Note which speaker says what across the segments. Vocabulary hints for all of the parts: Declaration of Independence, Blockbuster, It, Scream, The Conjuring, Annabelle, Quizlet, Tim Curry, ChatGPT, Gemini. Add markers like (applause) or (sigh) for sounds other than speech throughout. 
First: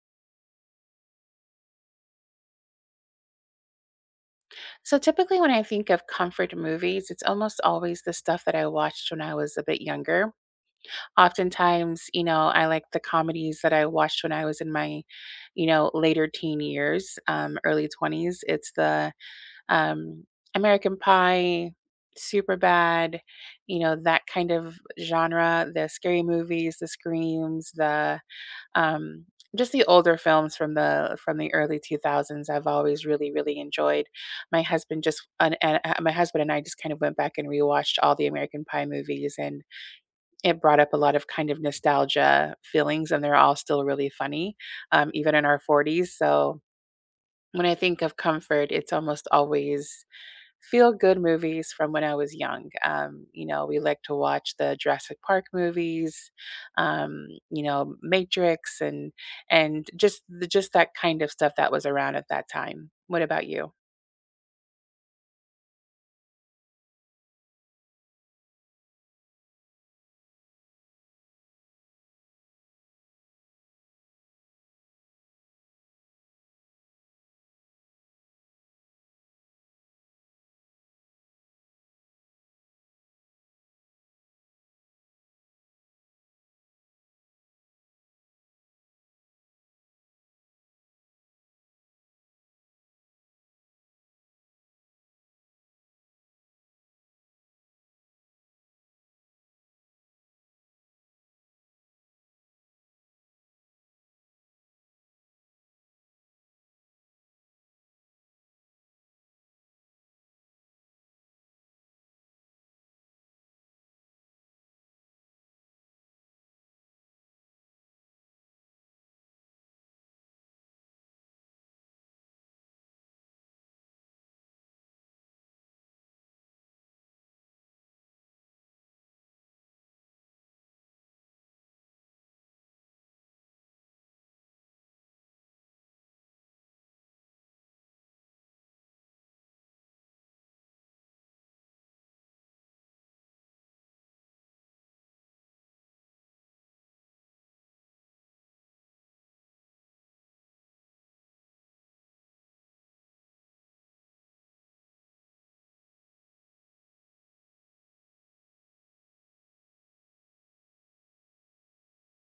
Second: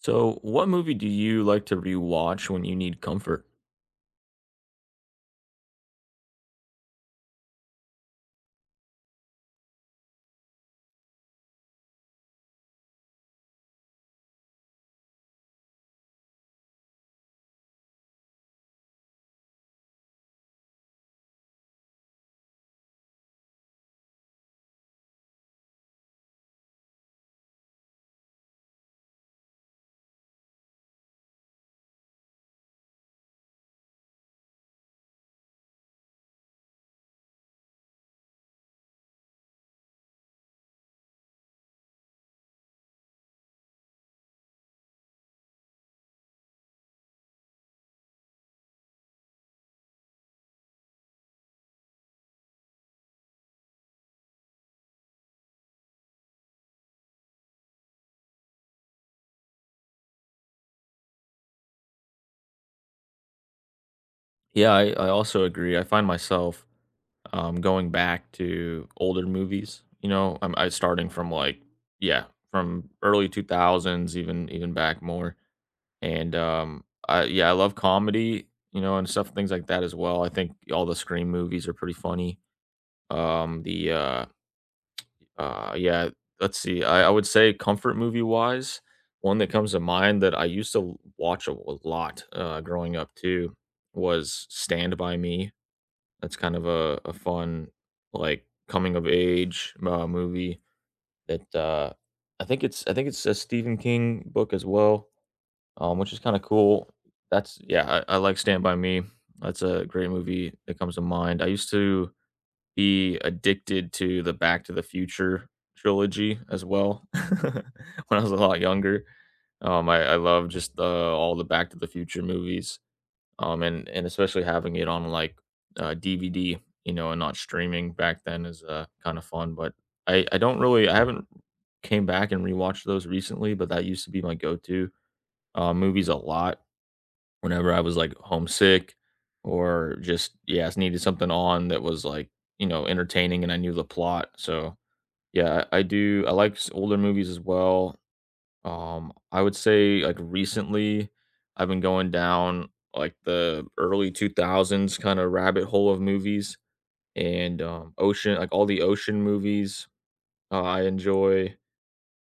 Speaker 1: So, what movie do you like to rewatch when you need comfort?
Speaker 2: So typically, when I think of comfort movies, it's almost always the stuff that I watched when I was a bit younger. Oftentimes, you know, I like the comedies that I watched when I was in my, you know, later teen years, early 20s. It's the um, American Pie, Super Bad, you know, that kind of genre, the scary movies, the screams, the um, just the older films from the early 2000s I've always really, really enjoyed. My husband and I just kind of went back and rewatched all the American Pie movies, and it brought up a lot of kind of nostalgia feelings, and they're all still really funny even in our 40s. So when I think of comfort, it's almost always feel good movies from when I was young. You know, we like to watch the Jurassic Park movies, you know, Matrix and just that kind of stuff that was around at that time. What about you?
Speaker 1: Yeah, I also agree. I find myself going back to older movies. You know, I'm I starting from like yeah, from early two thousands, even back more. And I yeah, I love comedy. You know, and stuff things like that as well. I think all the Scream movies are pretty funny. Um, the uh, Uh, yeah, let's see. I would say comfort movie wise, one that comes to mind that I used to watch a lot growing up too was Stand By Me. That's kind of a fun, like coming of age movie that I think it's a Stephen King book as well, which is kind of cool. That's yeah, I like Stand By Me. That's a great movie that comes to mind. I used to be addicted to the Back to the Future trilogy as well (laughs) when I was a lot younger. I love just the, all the Back to the Future movies, and especially having it on like DVD, you know, and not streaming back then is kind of fun. But I don't really I haven't came back and rewatched those recently, but that used to be my go to movies a lot whenever I was, like, homesick or just, yeah, just needed something on that was, like, you know, entertaining and I knew the plot. So, yeah, I like s older movies as well. I would say, like, recently, I've been going down, like, the early 2000s kinda rabbit hole of movies and, all the ocean movies, I enjoy,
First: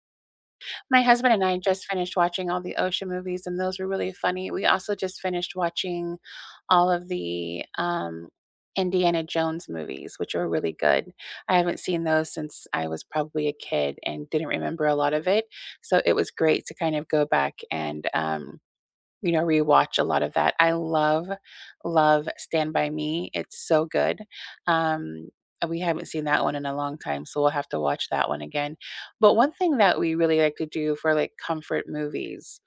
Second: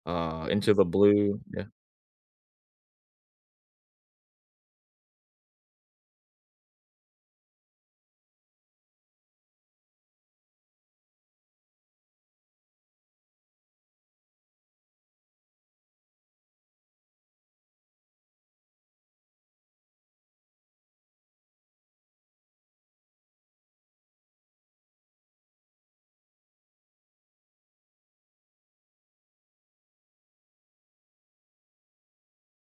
Speaker 1: Into the
Speaker 2: My husband
Speaker 1: Blue.
Speaker 2: and I
Speaker 1: Yeah.
Speaker 2: just finished watching all the Osha movies, and those were really funny. We also just finished watching all of the Indiana Jones movies, which were really good. I haven't seen those since I was probably a kid and didn't remember a lot of it. So it was great to kind of go back and you know, rewatch a lot of that. I love, love Stand By Me. It's so good. Um, and we haven't seen that one in a long time, so we'll have to watch that one again. But one thing that we really like to do for like comfort movies,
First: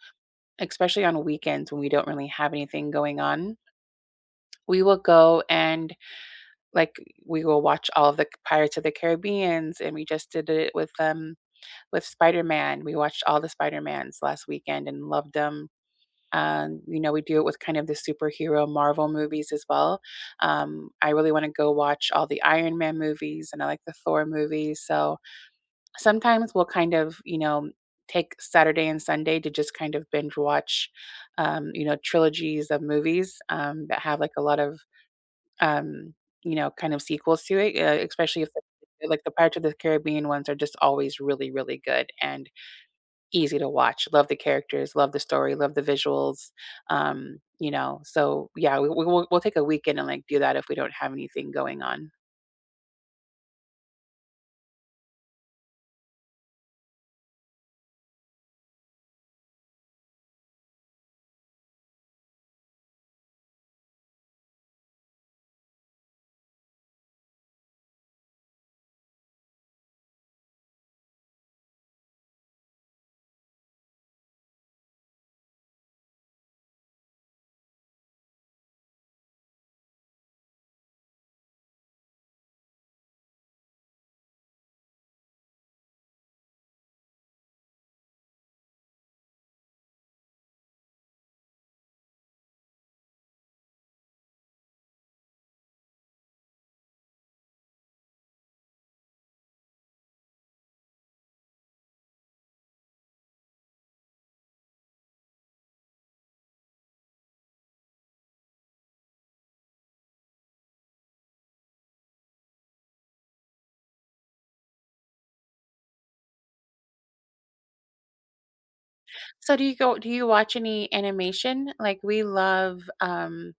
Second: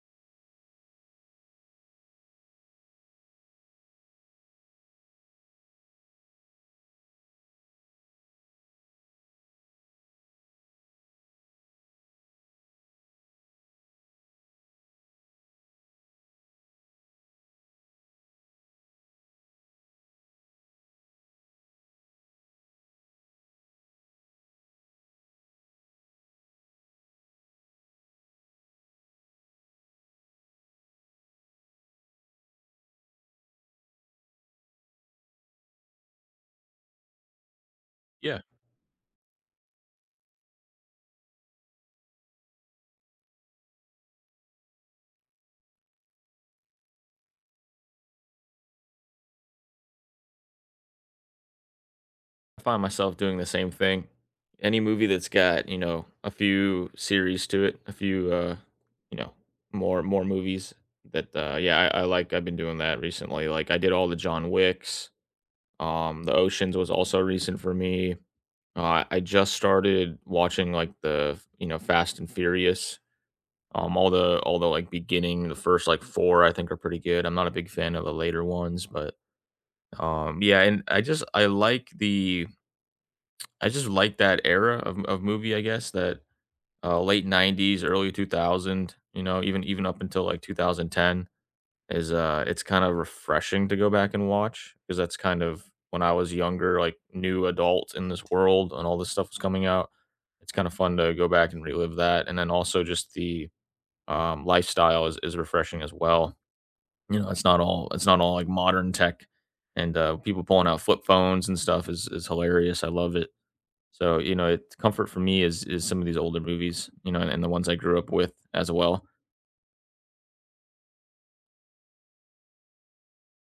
Speaker 2: especially on weekends when we don't really have anything going on, we will go and like we will watch all of the Pirates of the Caribbeans, and we just did it with Spider Man. We watched all the Spider Mans last weekend and loved them. You know, we do it with kind of the superhero Marvel movies as well. I really want to go watch all the Iron Man movies, and I like the Thor movies. So sometimes we'll kind of, you know, take Saturday and Sunday to just kind of binge watch, you know, trilogies of movies that have like a lot of, um, you know, kind of sequels to it,
Speaker 1: Yeah.
Speaker 2: especially if like the Pirates of the Caribbean ones are just always really, really good. And easy to watch. Love the characters, love the story, love the visuals. You know, so yeah, we'll take a weekend and like do that if we don't have anything going on.
Speaker 1: I find myself doing the same thing. Any movie that's got, you know, a few series to it, a few you know, more movies that yeah, I like I've been doing that recently. Like I did all the John Wicks. The Oceans was also recent for me. I just started watching like the, you know, Fast and Furious. All the like beginning, the first like four I think are pretty good. I'm not a big fan of the later ones, but yeah, and I like the I just like that era of movie, I guess, that, late '90s, early 2000, you know, even up until, like, 2010 is, it's kinda refreshing to go back and watch because that's kind of when I was younger, like, new adult in this world and all this stuff was coming out. It's kinda fun to go back and relive that, and then also just the, lifestyle is refreshing as well. You know, it's not all, like, modern tech and, people pulling out flip phones and stuff is hilarious, I love it. So, you know, it's comfort for me is some of these older movies, you know, and the ones I grew up with as well.
Speaker 2: So do you watch any animation? Like we love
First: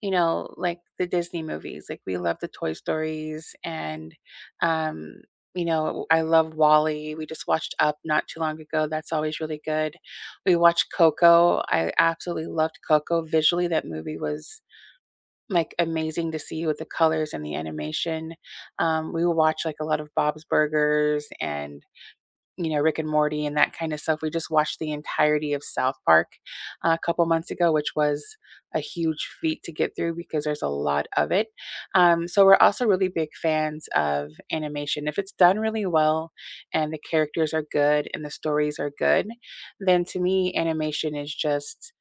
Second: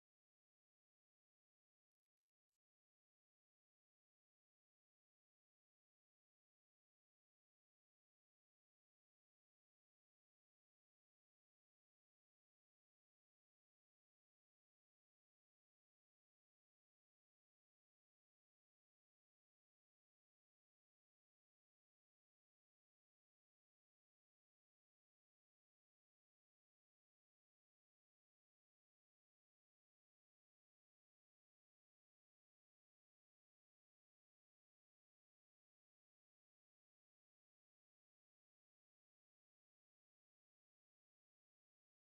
Speaker 2: you know, like the Disney movies. Like we love the Toy Stories and um you know, I love Wally. We just watched Up not too long ago. That's always really good. We watched Coco. I absolutely loved Coco visually. That movie was like, amazing to see with the colors and the animation. We will watch, like, a lot of Bob's Burgers and, you know, Rick and Morty and that kinda stuff. We just watched the entirety of South Park a couple months ago, which was a huge feat to get through because there's a lot of it. So we're also really big fans of animation. If it's done really well and the characters are good and the stories are good, then to me, animation is just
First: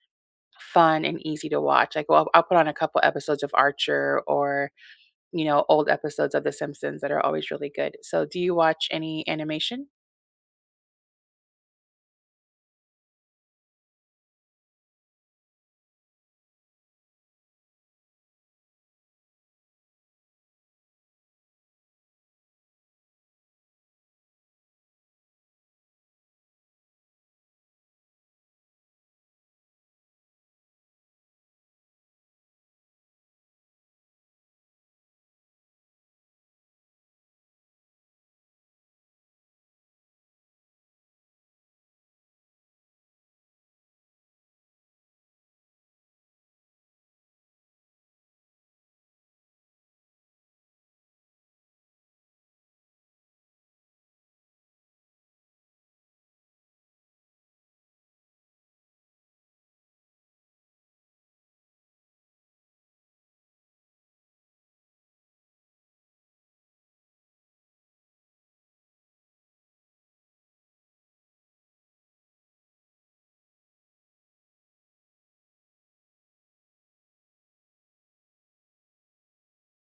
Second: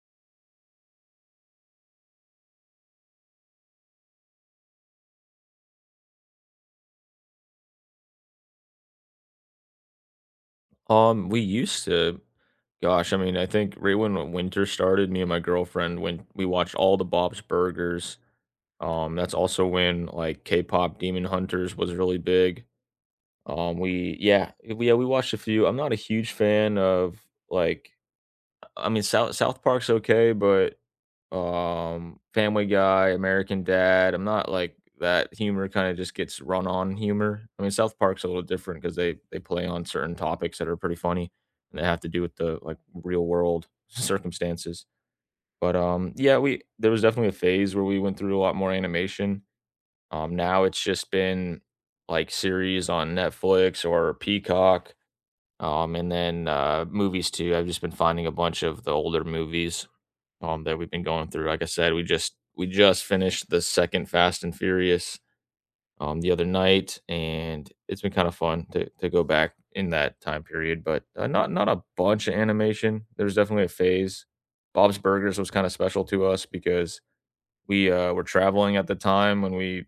Speaker 2: fun and easy to watch. Like, well, I'll put on a couple episodes of Archer or, you know, old episodes of The Simpsons that are always really good. So, do you watch any animation?
Speaker 1: We used to, gosh, I mean, I think right when winter started, me and my girlfriend when we watched all the Bob's Burgers. That's also when like K-pop Demon Hunters was really big. Yeah, we watched a few. I'm not a huge fan of like, I mean, South Park's okay, but Family Guy, American Dad, I'm not like that humor kinda just gets run on humor. I mean, South Park's a little different because they play on certain topics that are pretty funny, and they have to do with the, like, real world (laughs) circumstances. But, yeah, we there was definitely a phase where we went through a lot more animation. Now it's just been, like, series on Netflix or Peacock, and then, movies too. I've just been finding a bunch of the older movies that we've been going through. Like I said, we just finished the second Fast and Furious the other night, and it's been kind of fun to go back in that time period. But not a bunch of animation. There was definitely a phase. Bob's Burgers was kind of special to us because we were traveling at the time when we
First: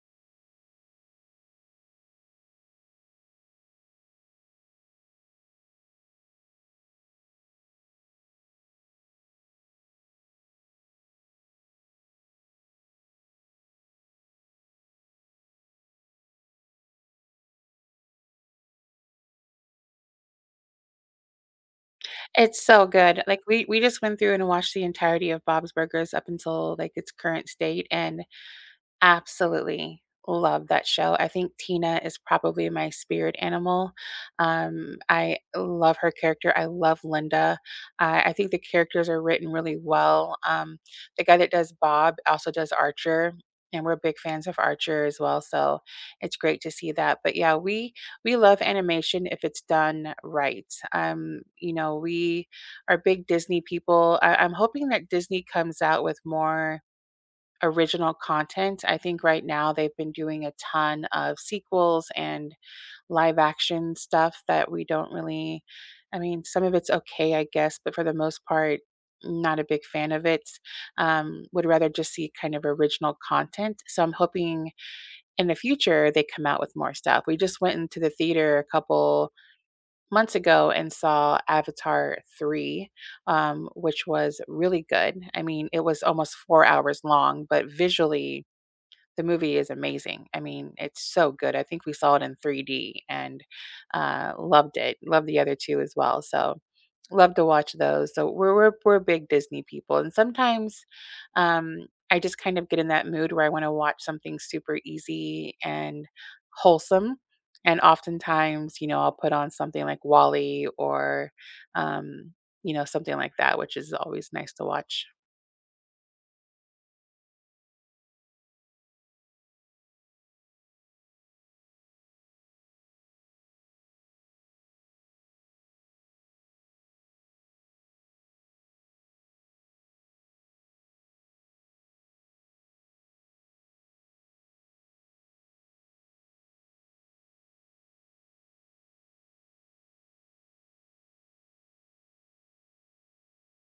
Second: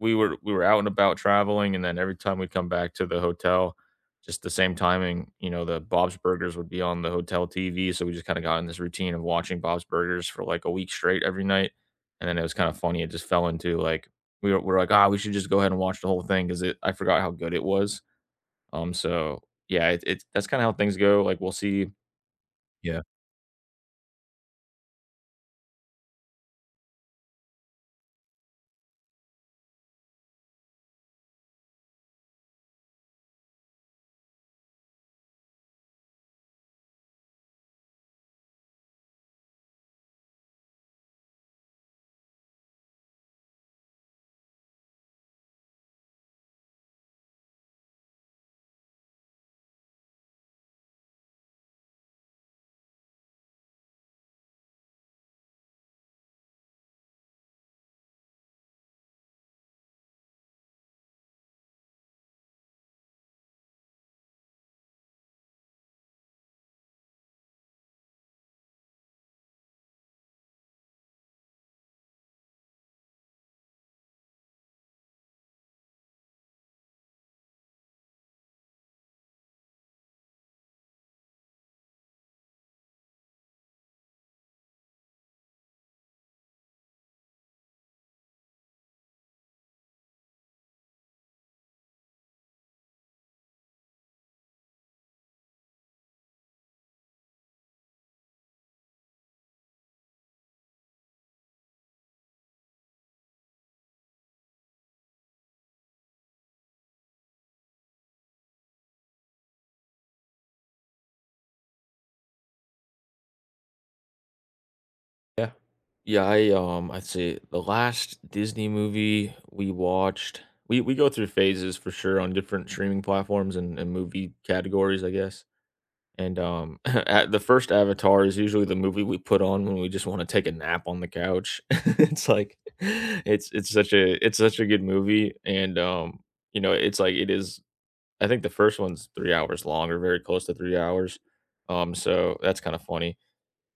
Speaker 1: we were we were out and about traveling, and then every time we'd come back to the hotel, just the same timing, you know, the Bob's Burgers would be on the hotel TV, so we just kind of got in this routine of watching Bob's Burgers for like a week straight every night, and then it was kind of funny. It just fell into like we are like, ah, we should just go ahead and watch the whole thing because it I forgot how good it was. Um, so yeah, it that's kind of how things go. Like we'll see.
Speaker 2: It's so
Speaker 1: Yeah.
Speaker 2: good. Like, we just went through and watched the entirety of Bob's Burgers up until like its current state, and absolutely love that show. I think Tina is probably my spirit animal. I love her character. I love Linda. I think the characters are written really well. The guy that does Bob also does Archer. And we're big fans of Archer as well, so it's great to see that. But yeah, we love animation if it's done right. You know, we are big Disney people. I'm hoping that Disney comes out with more original content. I think right now they've been doing a ton of sequels and live action stuff that we don't really I mean, some of it's okay, I guess, but for the most part, not a big fan of it. Would rather just see kind of original content. So I'm hoping in the future they come out with more stuff. We just went into the theater a couple months ago and saw Avatar 3, which was really good. I mean, it was almost 4 hours long, but visually, the movie is amazing. I mean, it's so good. I think we saw it in 3D and loved it. Loved the other two as well. So love to watch those. So we're big Disney people, and sometimes I just kind of get in that mood where I want to watch something super easy and wholesome. And oftentimes, you know, I'll put on something like Wally or, um, you know, something like that, which is always nice to watch.
Speaker 1: Yeah. Yeah, I'd say the last Disney movie we watched we go through phases for sure on different streaming platforms and movie categories, I guess. And (laughs) at the first Avatar is usually the movie we put on when we just want to take a nap on the couch. (laughs) It's like (laughs) it's such a good movie and you know it is I think the first one's 3 hours long or very close to 3 hours. That's kind of funny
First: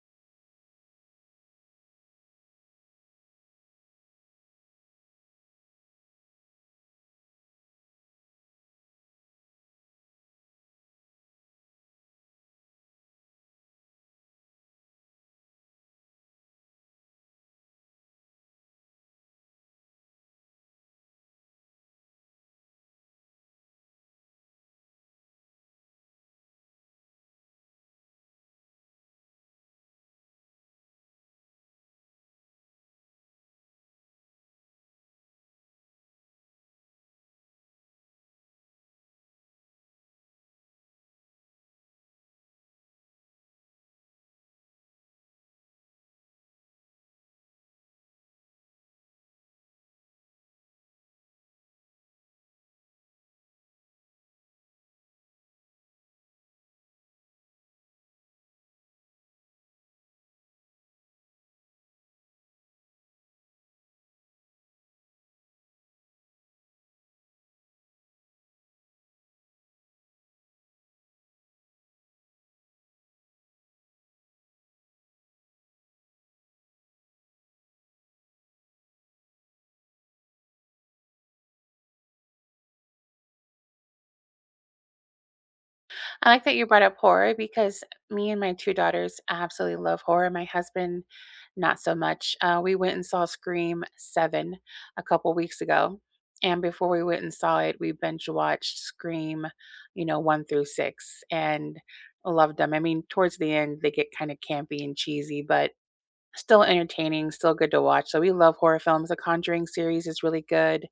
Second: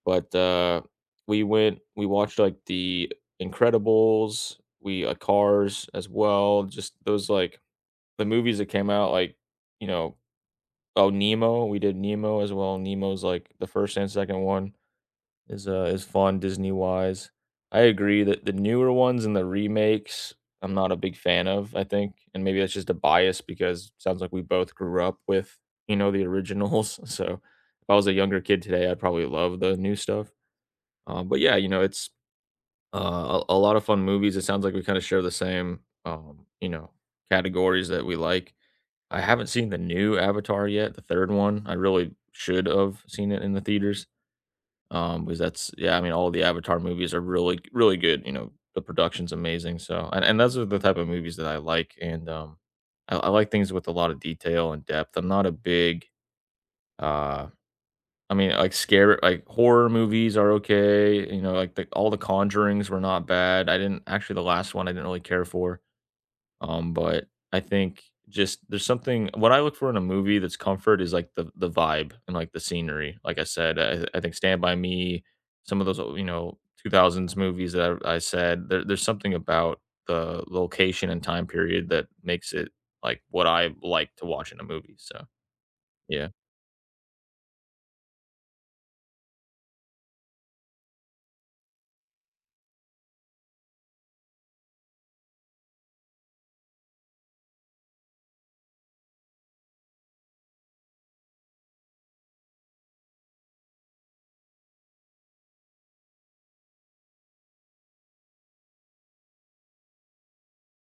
Speaker 1: but, we watched, like, The Incredibles, we, Cars as well, just those, like the movies that came out, like, you know oh, Nemo, we did Nemo as well, Nemo's, like, the first and second one is fun Disney-wise. I agree that the newer ones and the remakes, I'm not a big fan of, I think, and maybe that's just a bias because it sounds like we both grew up with, you know, the originals, (laughs) so if I was a younger kid today, I'd probably love the new stuff. But yeah, you know, it's a lot of fun movies. It sounds like we kind of share the same, you know, categories that we like. I haven't seen the new Avatar yet, the third one. I really should have seen it in the theaters because that's yeah. I mean, all the Avatar movies are really really good. You know, the production's amazing. So, and those are the type of movies that I like, and I like things with a lot of detail and depth. I'm not a big uh, I mean, like, horror movies are okay, you know, like, the all The Conjurings were not bad. I didn't actually, the last one I didn't really care for, but I think just there's something what I look for in a movie that's comfort is, like, the vibe and, like, the scenery. Like I said, I think Stand By Me, some of those, you know, 2000s movies that I said, there's something about the location and time period that makes it, like, what I like to watch in a movie, so, yeah.
Speaker 2: I like that you brought up horror because me and my 2 daughters absolutely love horror. My husband, not so much. We went and saw Scream 7 a couple weeks ago, and before we went and saw it, we binge watched Scream, you know, 1 through 6 and loved them. I mean, towards the end, they get kind of campy and cheesy, but still entertaining, still good to watch, so we love horror films. The Conjuring series is really good.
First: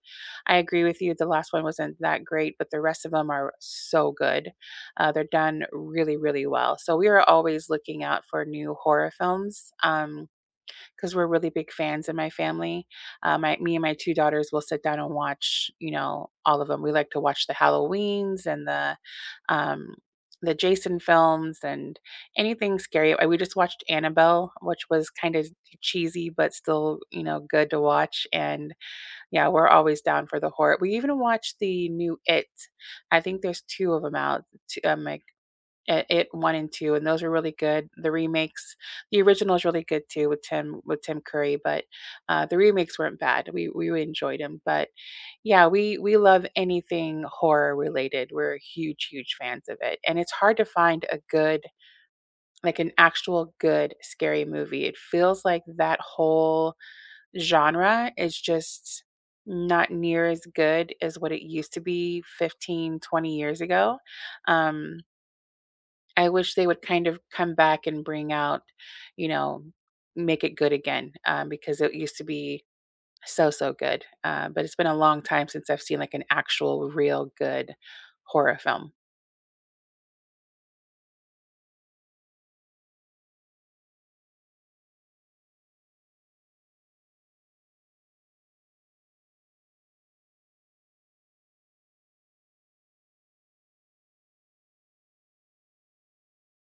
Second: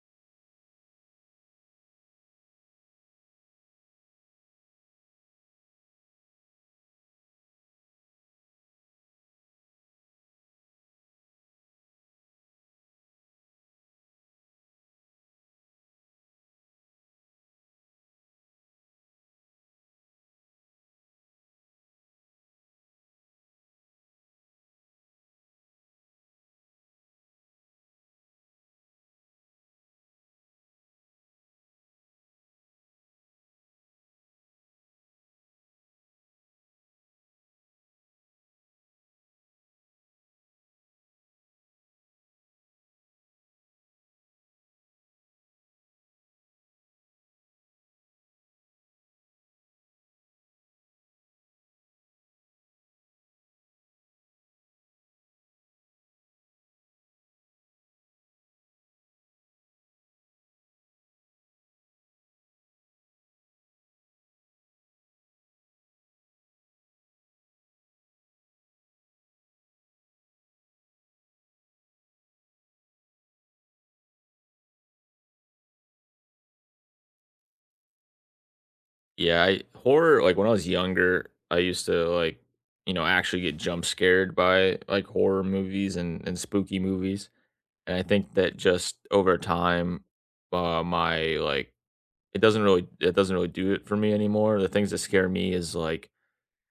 Speaker 2: I agree with you, the last one wasn't that great, but the rest of them are so good. They're done really, really well, so we are always looking out for new horror films, um, 'cause we're really big fans in my family. My Me and my 2 daughters will sit down and watch, you know, all of them. We like to watch the Halloweens and um, the Jason films and anything scary. We just watched Annabelle, which was kinda cheesy, but still, you know, good to watch, and, yeah, we're always down for the horror. We even watched the new It. I think there's 2 of them out, t my it one and two, and those were really good. The remakes, the original is really good too with Tim Curry, but the remakes weren't bad. We really enjoyed them, but yeah, we love anything horror related. We're huge fans of it, and it's hard to find a good like an actual good scary movie. It feels like that whole genre is just not near as good as what it used to be 15, 20 years ago. um I wish they would kind of come back and bring out, you know, make it good again, because it used to be so, so good. But it's been a long time since I've seen like an actual, real good horror film.
Speaker 1: Yeah, I horror like when I was younger, I used to like, you know, actually get jump scared by like horror movies and spooky movies. And I think that just over time, my like it doesn't really do it for me anymore. The things that scare me is like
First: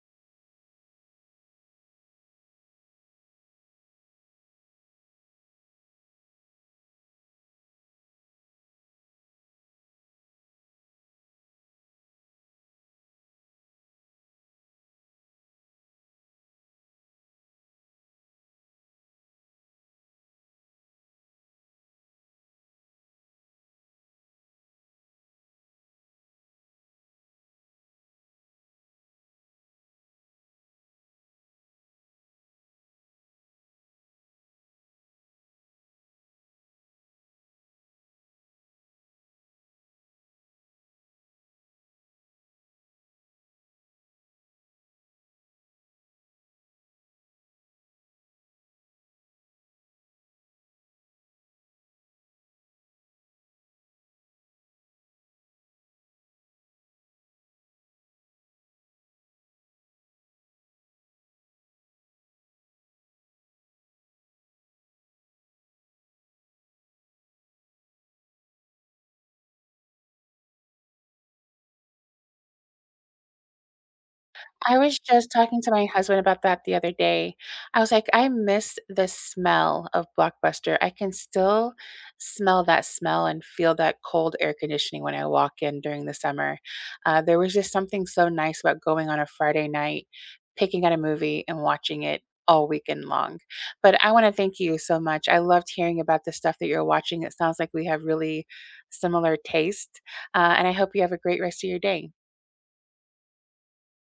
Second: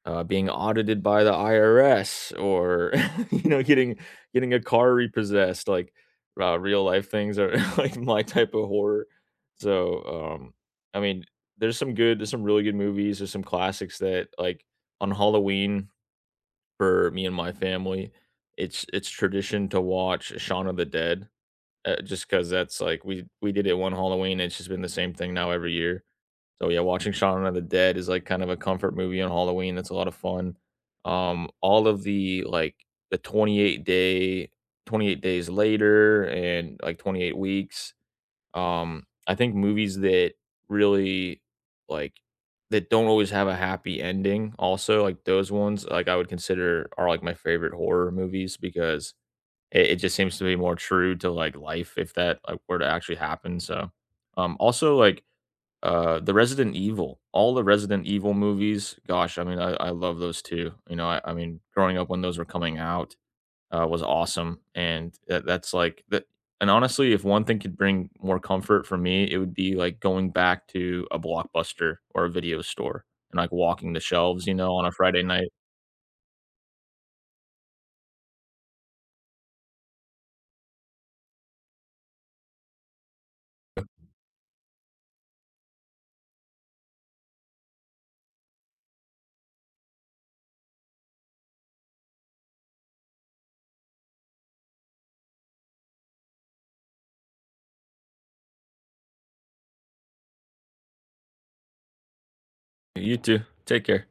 Speaker 1: being audited by the IRS or, (laughs) you know, getting a car repossessed, like, real life things are (laughs) like my type of horror. So, I mean, there's some really good movies, there's some classics that, like, on Halloween for me and my family, it's tradition to watch Shaun of the Dead, just because that's like we did it one Halloween, it's just been the same thing now every year. So yeah, watching Shaun of the Dead is like kind of a comfort movie on Halloween. That's a lot of fun. All of the like the 28 day, 28 days later and like 28 weeks. I think movies that really like that don't always have a happy ending also like those ones like I would consider are like my favorite horror movies because it just seems to be more true to like life if that like were to actually happen. So also like all the Resident Evil movies, gosh, I mean, I love those too. You know, I mean, growing up when those were coming out was awesome, and that, that's like that. And honestly, if one thing could bring more comfort for me, it would be like going back to a blockbuster or a video store and like walking the shelves, you know,
Speaker 2: I
Speaker 1: on a
Speaker 2: was
Speaker 1: Friday
Speaker 2: just
Speaker 1: night.
Speaker 2: talking to my husband about that the other day. I was like, I miss the smell of Blockbuster. I can still smell that smell and feel that cold air conditioning when I walk in during the summer. There was just something so nice about going on a Friday night, picking out a movie, and watching it all weekend long. But I want to thank you so much. I loved hearing about the stuff that you're watching. It sounds like we have really similar taste. And I hope you have a great rest of your day.
Speaker 1: You too. Take care.